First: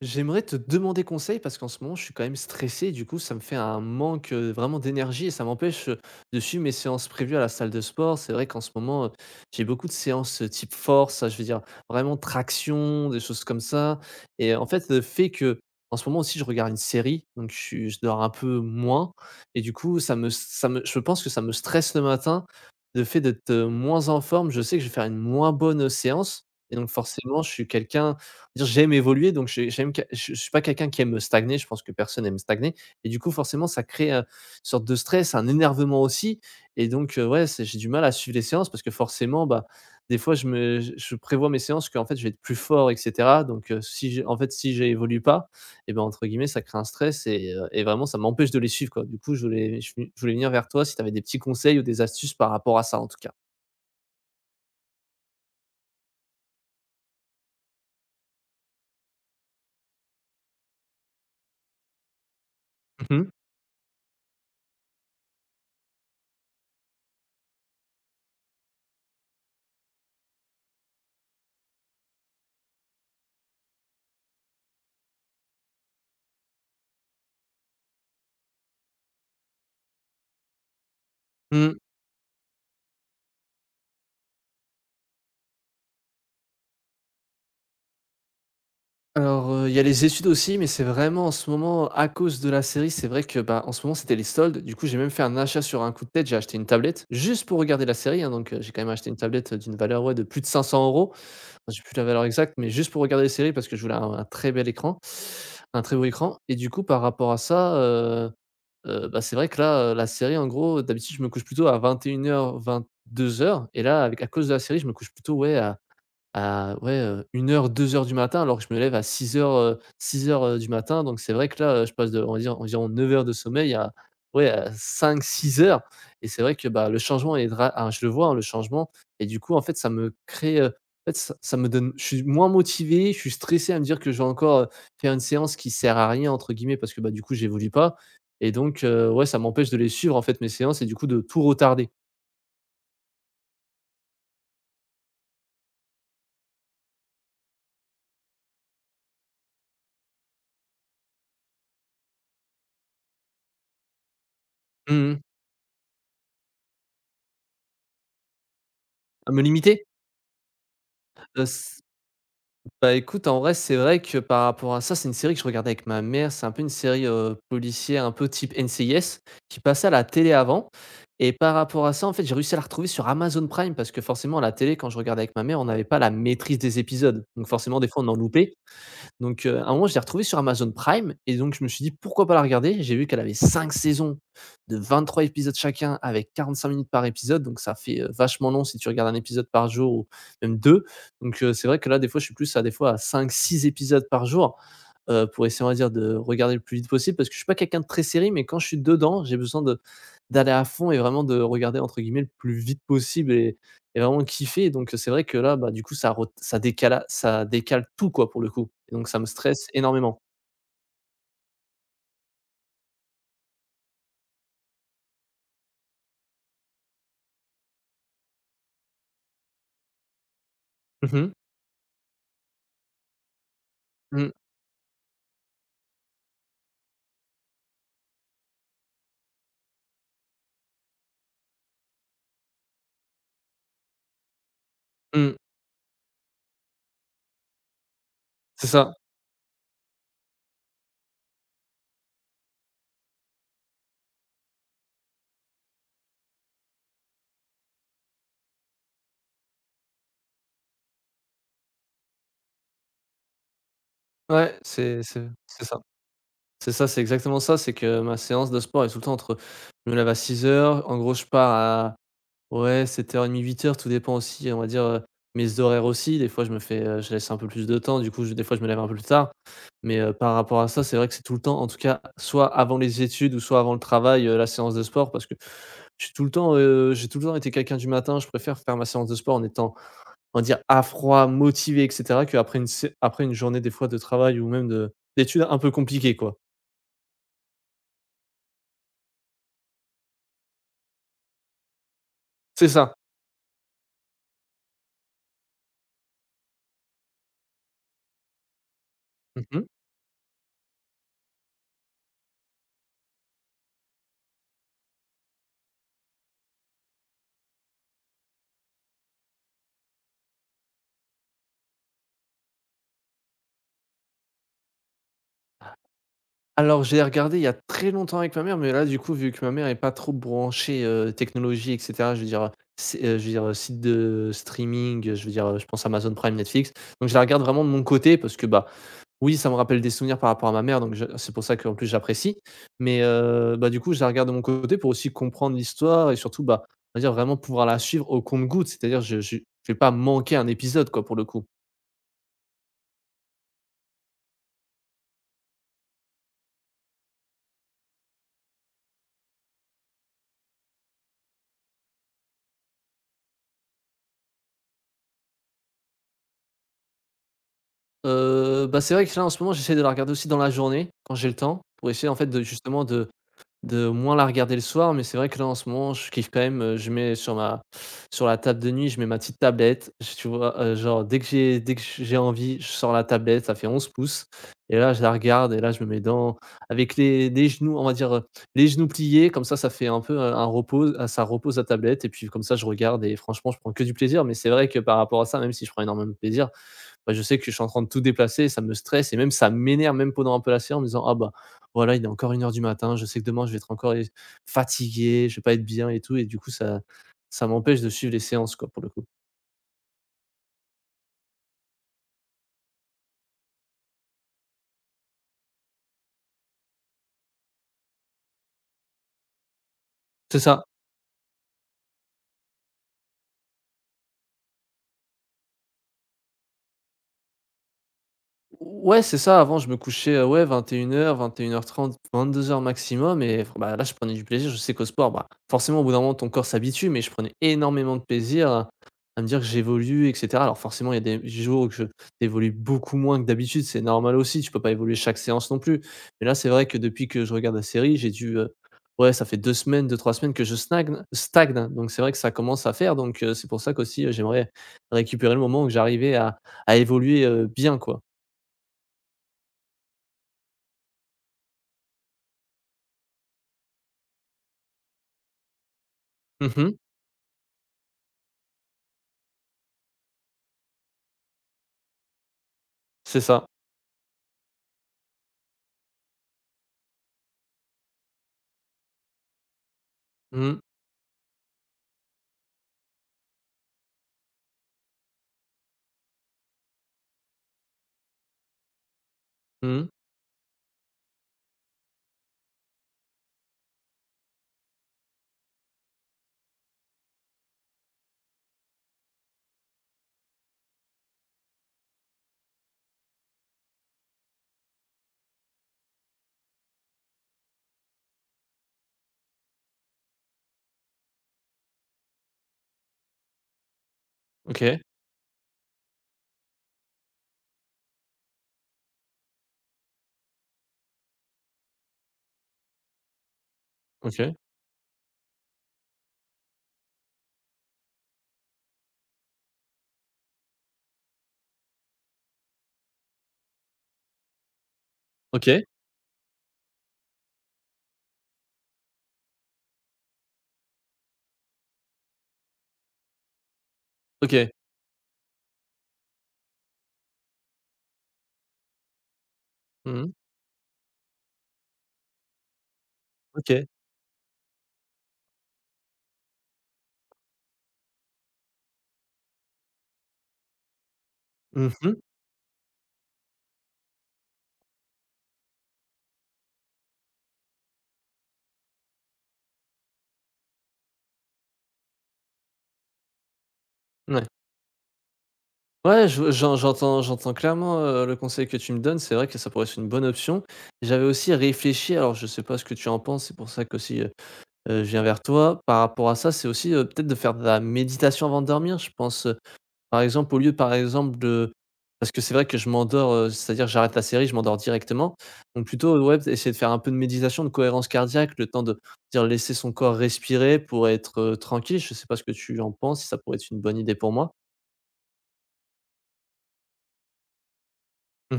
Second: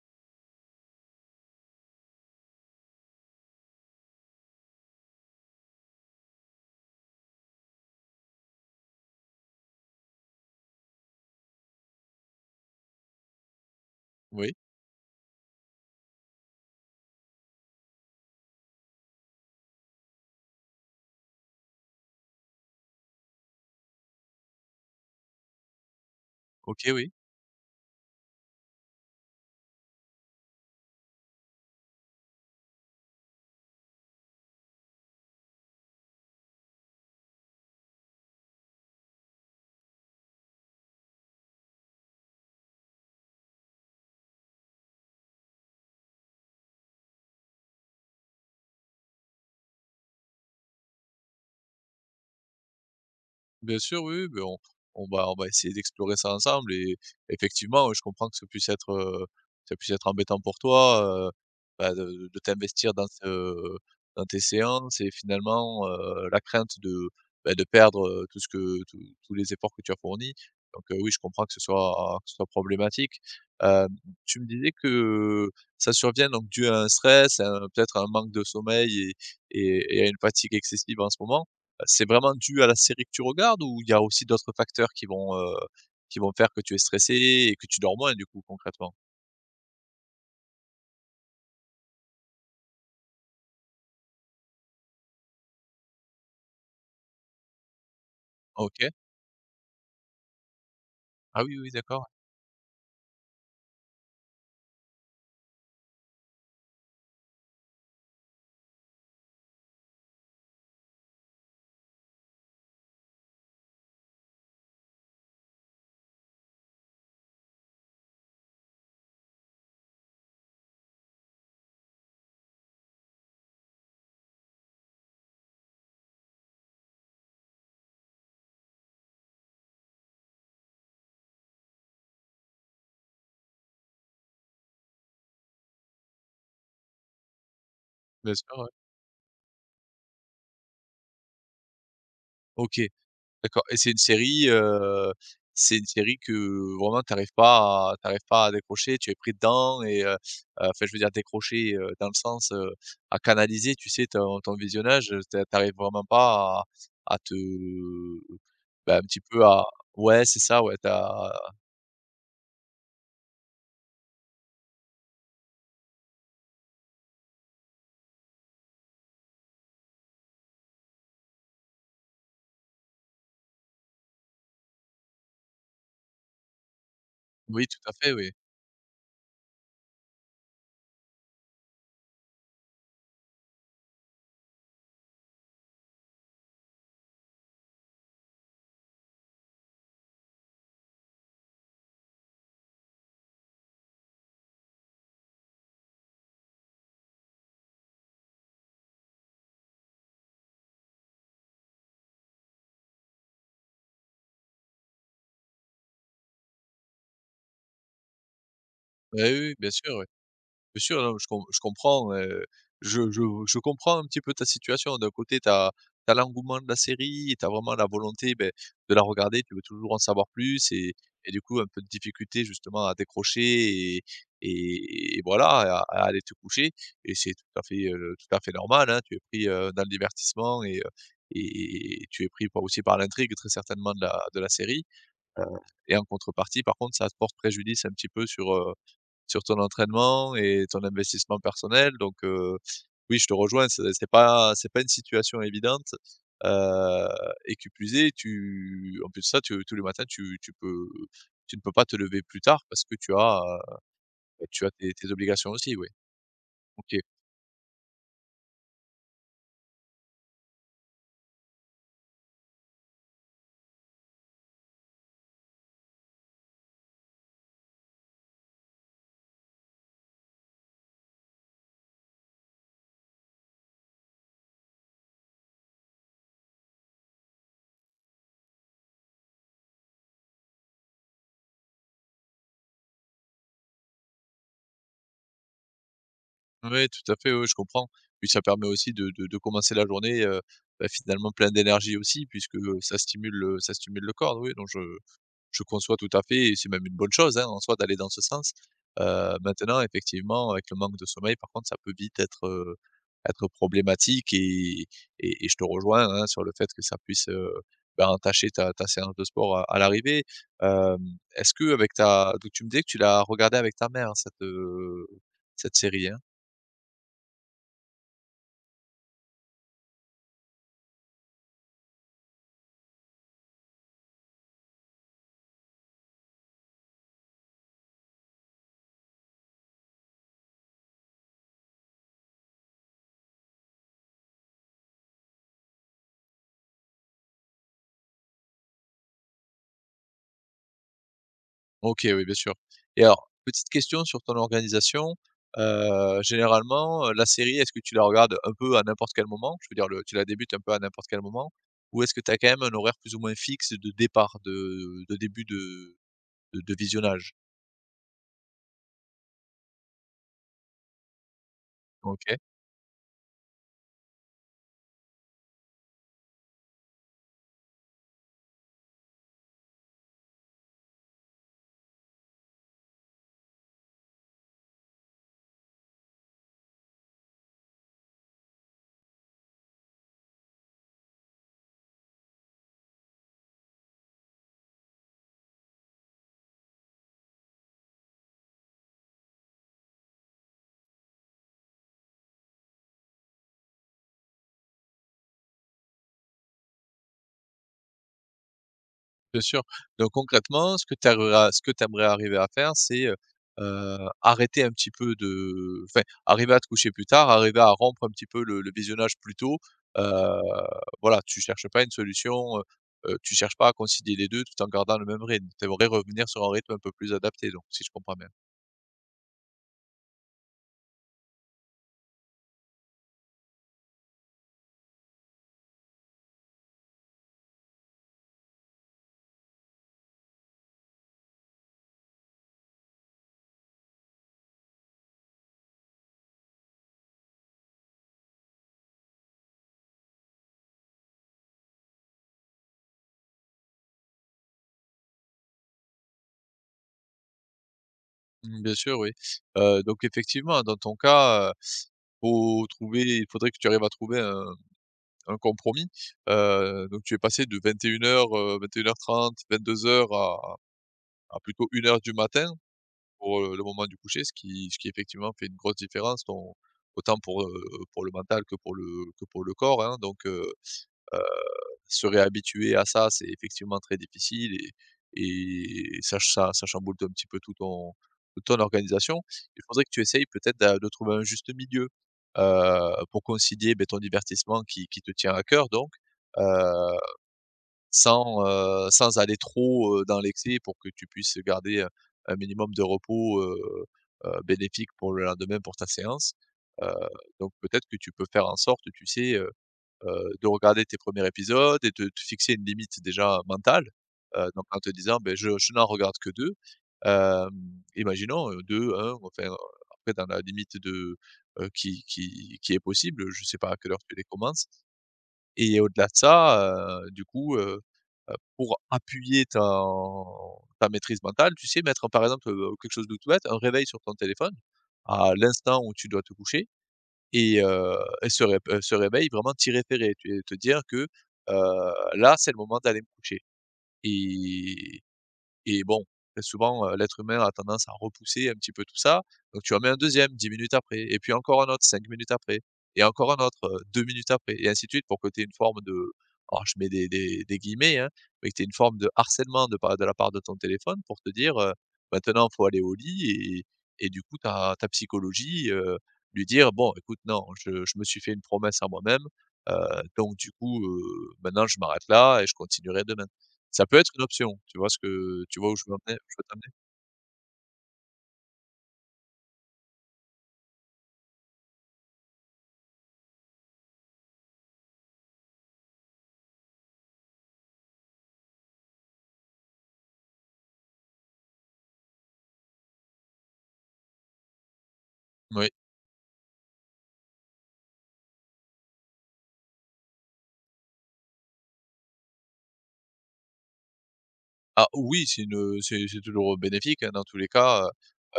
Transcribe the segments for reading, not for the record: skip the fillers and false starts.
J'aimerais te demander conseil parce qu'en ce moment, je suis quand même stressé. Du coup, ça me fait un manque vraiment d'énergie et ça m'empêche de suivre mes séances prévues à la salle de sport. C'est vrai qu'en ce moment, j'ai beaucoup de séances type force, je veux dire vraiment traction, des choses comme ça. Et Oui, en fait, le fait que en ce moment aussi, je regarde une série, donc je dors un peu moins. Et du coup, je pense que ça me stresse le matin. Le fait d'être moins en forme, je sais que je vais faire une moins bonne séance. Et donc, OK, oui. forcément, je suis quelqu'un. Dire J'aime évoluer, donc j'aime, que je suis pas quelqu'un qui aime stagner, je pense que personne aime stagner et du coup forcément ça crée, une sorte de stress, un énervement aussi. Et donc ouais, c'est j'ai du mal à suivre les séances parce que forcément, bah, des fois je me je prévois mes séances qu'en fait je vais être plus fort et cetera. Donc si j'ai en fait si j'évolue pas et ben, entre guillemets, «ça crée un stress» et et vraiment ça m'empêche de les suivre quoi. Du coup, je voulais venir vers toi si tu avais des petits conseils ou des astuces par rapport à ça en tout cas. Bien sûr, oui, oui, beh, on va essayer d'explorer ça ensemble et effectivement, ouais, je comprends que ça puisse être, embêtant pour toi, de t'investir dans Mmh. ce dans tes séances et finalement, la crainte de, de perdre, tout ce que tous les efforts que tu as fournis. Donc, oui, je comprends que ce soit problématique. Hem, Tu me disais que ça survient donc dû à un stress, à un peut-être à un manque de sommeil et à une fatigue excessive en ce moment. Mmh. C'est vraiment dû à la série que tu regardes ou il y a aussi d'autres facteurs qui vont, qui vont faire que tu es stressé et que tu dors moins du coup, concrètement? Alors, il y a les études aussi, mais c'est vraiment en ce moment, à cause de la série. C'est vrai que, bah, en ce moment, c'était les soldes. Du coup, j'ai même fait un achat sur un coup de tête. J'ai acheté une tablette juste pour regarder la série, hein. Donc, j'ai quand même OK. acheté une tablette, d'une valeur, ouais, de plus de 500 Ah oui, €. oui, J'ai plus la d'accord, valeur exacte, mais juste pour regarder la série parce que je voulais un très bel écran, un très beau écran. Et du coup, par rapport à ça, bah, c'est vrai que là, la série, en gros, d'habitude, je me couche plutôt à vingt, vingt et une heures, deux heures. Et là, avec à cause de la série, je me couche plutôt, ouais, à ouais, une heure, deux heures du matin, alors que je me lève à 6:00, 6:00, du matin. Donc c'est vrai que là, je passe de, on va dire, environ 9 heures de sommeil à ouais, à 5-6 heures. Et c'est vrai que, bah, le changement est je le vois, hein, le changement. Et du coup, en fait, ça me crée, en fait, ça me donne, je suis moins motivé, je suis stressé à me dire que je vais encore, faire une séance qui «sert à rien» entre guillemets parce que, bah, du coup, j'évolue pas. bien sûr, Et ouais. donc ouais, ça m'empêche de les suivre, en fait, mes séances et du coup de tout retarder. OK, d'accord. Et c'est une série, que vraiment tu arrives pas à décrocher, tu es pris dedans et enfin, je veux dire, décrocher, dans le sens, à canaliser, tu sais, ton visionnage, Mmh. tu a arrives vraiment pas à te, bah, un petit À me peu, à, limiter? ouais, c'est ça, ouais, tu as, Heu, Bah, écoute, en vrai, c'est vrai que par rapport à ça, c'est une série que je regardais avec ma mère. C'est un peu une série, policière, un peu type NCIS qui passait à la télé avant. Et par rapport à ça, en fait, j'ai réussi à la retrouver sur Amazon Prime parce que forcément à la télé, quand je regardais avec ma mère, on n'avait pas la maîtrise des épisodes. Donc oui, forcément, tout des à fois, on fait, en oui. loupait. Donc, à un moment, je l'ai retrouvée sur Amazon Prime. Et donc je me suis dit: «Pourquoi pas la regarder?» J'ai vu qu'elle avait 5 saisons de 23 épisodes chacun avec 45 minutes par épisode, donc ça fait, vachement long si tu regardes un épisode par jour ou même 2. Donc, c'est vrai que là, des fois, je suis plus à, des fois, à cinq six épisodes par jour, pour essayer, on va dire, de regarder le plus vite possible parce que je suis pas quelqu'un de très série, mais quand je suis dedans, j'ai besoin de d'aller à fond et vraiment de regarder, entre guillemets, «le plus vite possible» et vraiment kiffé. Donc, c'est vrai que là, bah, du coup, ça ret ça décala ça décale tout, quoi, pour le coup. Et donc ça Bah, me oui, stresse oui. énormément. Bien sûr, non, je comprends, je je je comprends un petit peu ta situation. D'un côté, tu as l'engouement de la série et tu as vraiment la volonté, beh, de la regarder, tu veux toujours en savoir plus Mmh et mh. du coup, un peu de difficulté justement à décrocher Mmh. Et voilà, à aller te coucher, et c'est tout à fait normal, hein. Tu es pris, dans le divertissement et tu es pris par aussi par l'intrigue, très certainement, de la série, Mmh. et en contrepartie, par contre, ça te porte préjudice un petit peu sur, C'est ça. sur ton entraînement et ton investissement personnel. Donc, oui, je te rejoins, c'est pas une situation évidente, heu et qui plus est, tu en plus de ça, tu tous les matins, tu ne peux pas te lever plus tard parce que tu as, Ouais, tu as c'est tes c'est obligations c'est aussi, ça. oui. C'est ça, OK. c'est exactement ça. C'est que ma séance de sport est tout le temps entre, je me lève à 6 heures en gros, je pars à, ouais, 7h30, 8 heures, tout dépend aussi, on va dire, mes horaires aussi. Des fois, je me fais, je laisse un peu plus de temps, du coup, je, des fois, je me lève un peu plus tard. Mais, par rapport à ça, c'est vrai que c'est tout le temps, en tout cas, soit avant les études ou soit avant le travail, la séance de sport parce que j'ai tout le temps, j'ai tout le temps été quelqu'un du matin. Je préfère faire ma séance de sport en étant, on va dire, à froid, motivé et cetera, qu'après une sé après une journée, des fois, de travail ou même de d'études un peu compliquées, quoi. Oui, tout à fait, oui, je comprends. Puis ça permet aussi de commencer la journée, finalement plein d'énergie aussi, puisque, C'est ça. Ça stimule le corps, oui, donc je conçois tout à fait, et c'est même une bonne chose, hein, en soi, d'aller dans ce sens. Mmh. Maintenant, effectivement, avec le manque de sommeil, par contre, ça peut vite être, être problématique, et je te rejoins, hein, sur le fait que ça puisse, entacher ta séance de sport à l'arrivée. Hem, est-ce que avec ta donc tu me disais que tu l'as regardée avec ta mère, hein, cette, cette série, hein? Alors, j'ai regardé il y a très longtemps avec ma mère, mais là, du coup, vu que ma mère est pas trop branchée, technologie et cetera, je veux dire, c'est, je veux dire, site de streaming, je veux dire, je pense Amazon Prime, Netflix. Donc je la regarde vraiment de mon côté parce que, bah, oui, ça me rappelle des souvenirs par rapport à ma mère, donc je, c'est pour ça qu'en plus j'apprécie. Mais bah, du coup, je la regarde de mon côté pour aussi comprendre l'histoire et surtout, bah, on va dire vraiment pouvoir la suivre au compte goutte, cest c'est-à-dire je vais pas manquer un épisode quoi, pour le coup. OK, oui, bien sûr. Et alors, petite question sur ton organisation. Généralement, la série, est-ce que tu la regardes un peu à n'importe quel moment? Je veux dire, le tu la débutes un peu à n'importe quel moment? Ou est-ce que tu as quand même un horaire plus ou moins fixe de départ, de début de visionnage? Bah, c'est vrai que là, en ce moment, j'essaie de la regarder aussi dans la journée, quand j'ai le temps, pour essayer en fait OK. de justement de moins la regarder le soir. Mais c'est vrai que là, en ce moment, je kiffe quand même, je mets sur ma, sur la table de nuit, je mets ma petite tablette, j tu vois? Genre, dès que j'ai envie, je sors la tablette, ça fait 11 pouces et là, je la regarde et là, je me mets dans, avec les genoux, on va dire, les genoux pliés comme ça fait un peu, un repos ah ça repose la tablette et puis comme ça, je regarde et franchement, je prends que du plaisir. Mais c'est vrai que par rapport à ça, même si je prends énormément de plaisir, bah, je sais que je suis en train de tout déplacer, ça me stresse et même ça m'énerve même pendant un peu la séance en me disant: «Ah bah, voilà, il est encore une heure du matin, je sais que demain je vais être encore é fatigué, je vais pas être bien et tout» et du coup ça, ça m'empêche de suivre les séances quoi, pour le coup. Bien sûr. Donc concrètement, ce que aimerais arriver à faire, c'est, arrêter un petit peu de, enfin, arriver à te coucher plus tard, arriver à rompre un petit peu le visionnage plus tôt. Heu, C'est ça. voilà, tu cherches pas une solution, tu cherches pas à concilier les 2 tout en gardant le même rythme. Tu aimerais revenir sur un rythme un peu plus adapté, donc, si je comprends bien? Ouais, c'est ça. Avant, je me couchais, ouais, 21:00-21:30-22:00 maximum et f bah, là, je prenais du plaisir. Je sais qu'au sport, bah, forcément, au bout d'un moment, ton corps s'habitue, mais je prenais énormément de plaisir à me dire que j'évolue et cetera. Alors forcément, il y a des jours où je, tu, beaucoup moins que d'habitude, c'est normal aussi, tu peux pas évoluer chaque séance non plus. Mais là, c'est vrai que depuis que je regarde la série, j'ai dû, ouais, ça fait deux semaines, deux trois semaines que je snagne stagne, donc c'est vrai que ça commence à faire. Donc c'est pour ça qu'aussi, j'aimerais récupérer le moment où j'arrivais à évoluer, bien, quoi. Mmh, bien sûr, oui. Donc effectivement, dans ton cas, faut trouver il faudrait que tu arrives à trouver un compromis. Mmh mh. Donc tu es passé de 21:00, 21:30-22:00 à plutôt une heure du matin C'est pour, ça. Le moment du coucher, ce qui effectivement fait une grosse différence, ton autant pour le mental que pour le corps, hein. Donc Mmh. heu, se réhabituer à ça, c'est effectivement très difficile ça chamboule un petit peu toute ton organisation. Il faudrait Mmh. que tu essayes peut-être d'a de trouver un juste milieu, pour concilier, beh, ton divertissement qui te tient à cœur, donc sans, sans aller trop, dans l'excès, pour que tu puisses garder, un minimum de repos, bénéfique pour le lendemain, pour ta séance. Heu, donc peut-être que tu peux faire en sorte, tu sais, de regarder tes premiers épisodes et de te fixer une limite déjà mentale. Donc en OK. te disant: ben, je n'en regarde que 2. Hem, Imaginons, 2-1, enfin, après dans la limite de, qui est possible, je ne sais pas à quelle heure tu les OK. commences, et au-delà de ça, du coup, pour appuyer ta maîtrise mentale, tu sais, mettre par exemple, quelque chose de tout bête, un réveil sur ton téléphone à OK. l'instant où tu dois te coucher, et heu et ce ré ce réveil, vraiment t'y référer, tu te dire que, là, c'est le moment d'aller me coucher, OK. et et bon, très souvent, l'être humain a tendance à repousser un petit peu tout ça. Donc tu en mets un Mmh. deuxième 10 minutes après, et puis encore un autre 5 minutes après, et encore un autre, OK. 2 minutes après, et ainsi de suite, pour que tu aies une forme de, alors je mets des guillemets, hein, mais que tu aies une forme de harcèlement de la part de ton téléphone, pour te dire, Mmh mh. «Maintenant, il faut aller au lit», et du coup ta psychologie, lui dire: «Bon, écoute, non, je me suis fait une promesse à moi-même, heu, donc du coup, maintenant je m'arrête là et je continuerai demain». Ça peut être une Ouais. option, tu vois où je veux en Ouais, venir, je je veux j'en t'amener? j'entends j'entends clairement, le conseil que tu me donnes. C'est vrai que ça pourrait être une bonne option. J'avais aussi réfléchi, alors je sais pas ce que tu en penses, c'est pour ça qu'aussi, je viens vers toi. Par rapport à ça, c'est aussi, peut-être de faire de la méditation avant de dormir. Je pense, par exemple, au lieu, par exemple, de, parce que c'est vrai que je m'endors, c'est-à-dire j'arrête la série, je m'endors directement. Donc Oui. plutôt, ouais, essayer de faire un peu de méditation, de cohérence cardiaque, le temps de dire, laisser son corps respirer pour être, tranquille. Je sais pas ce que tu en penses, si ça pourrait être une bonne idée pour moi? Ah oui, c'est une, c'est toujours, bénéfique, hein, dans tous les cas,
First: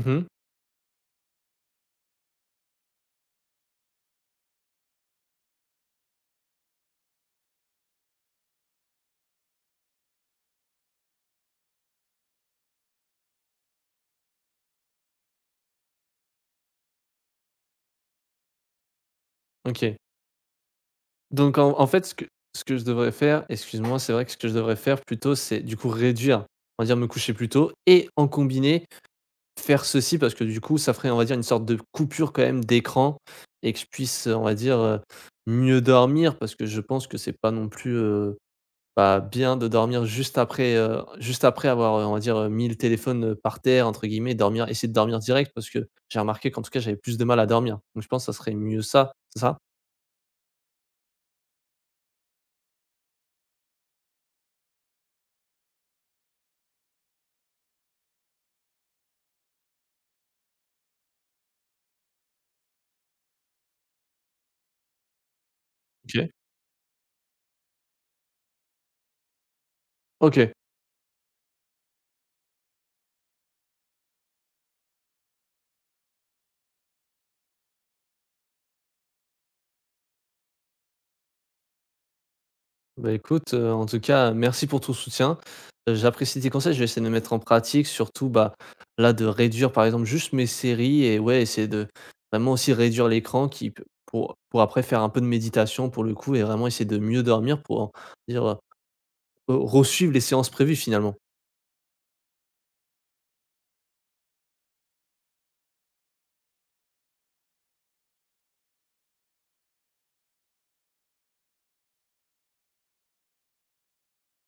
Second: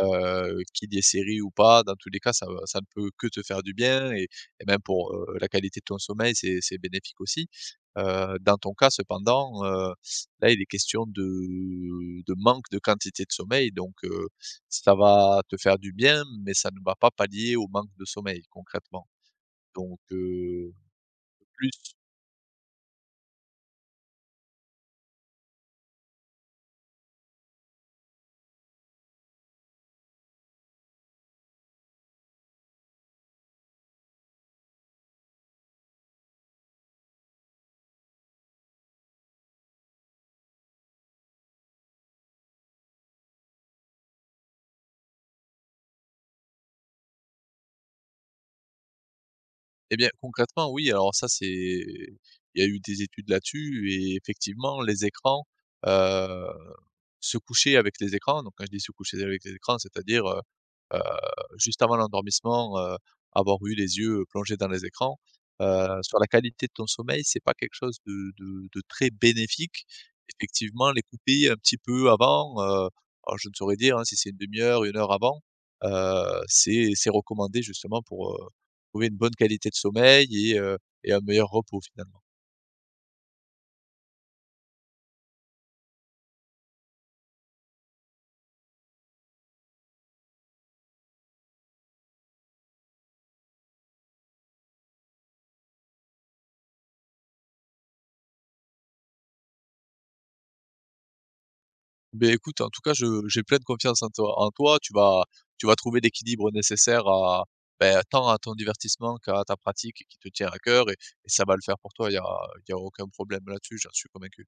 qu'il y ait série ou pas, dans tous les cas, ça ne peut que te faire du bien, et même pour, la qualité de ton sommeil, c'est bénéfique aussi. Dans ton cas cependant, là, il est question de manque de quantité de sommeil, donc ça va te faire du bien mais ça ne va pas pallier au manque de sommeil, concrètement, OK. donc Donc plus… en fait, ce que je devrais faire, excuse-moi, c'est vrai que ce que je devrais faire plutôt, c'est du coup réduire, on va dire me coucher plus tôt et en combiner, faire ceci parce que du coup, ça ferait, on va dire, une sorte de coupure quand même d'écran et que je puisse, on va dire, mieux dormir parce que je pense que c'est pas non plus, bah, bien de dormir juste après avoir, on va dire, mis le téléphone, «par terre» entre guillemets, dormir, essayer de dormir direct parce que j'ai remarqué qu'en tout cas, j'avais plus de mal à dormir. Donc je pense que ça serait mieux ça, c'est ça? Eh bien, concrètement, oui, alors ça, c'est il y a eu des études là-dessus, et effectivement, les écrans, heu, se coucher avec les écrans, donc quand je dis se coucher avec les écrans, c'est-à-dire, heu, juste avant l'endormissement, avoir eu les yeux plongés dans les écrans, sur la OK. qualité de ton sommeil, c'est pas quelque chose de très bénéfique. OK. Effectivement, les couper un petit peu avant, alors je ne saurais dire, hein, si c'est une demi heure, une heure avant, c'est recommandé justement pour, trouver une bonne qualité de sommeil et un meilleur repos finalement. Bah, écoute, en tout cas, merci pour ton soutien. J'apprécie tes conseils, je vais essayer de les mettre en pratique, surtout, bah, là, de réduire, par exemple, juste mes séries et ouais, essayer de vraiment aussi réduire l'écran qui peut, pour après faire un peu de méditation, pour le coup et vraiment essayer de mieux dormir pour dire, re suivre les séances prévues, finalement. Ben écoute, en tout cas, je j'ai pleine confiance en toi, en toi. Tu vas trouver l'équilibre nécessaire à, beh, tant à ton divertissement qu'à ta pratique qui te tient à cœur, et ça va le faire pour toi. Il y a aucun problème là-dessus, j'en suis convaincu.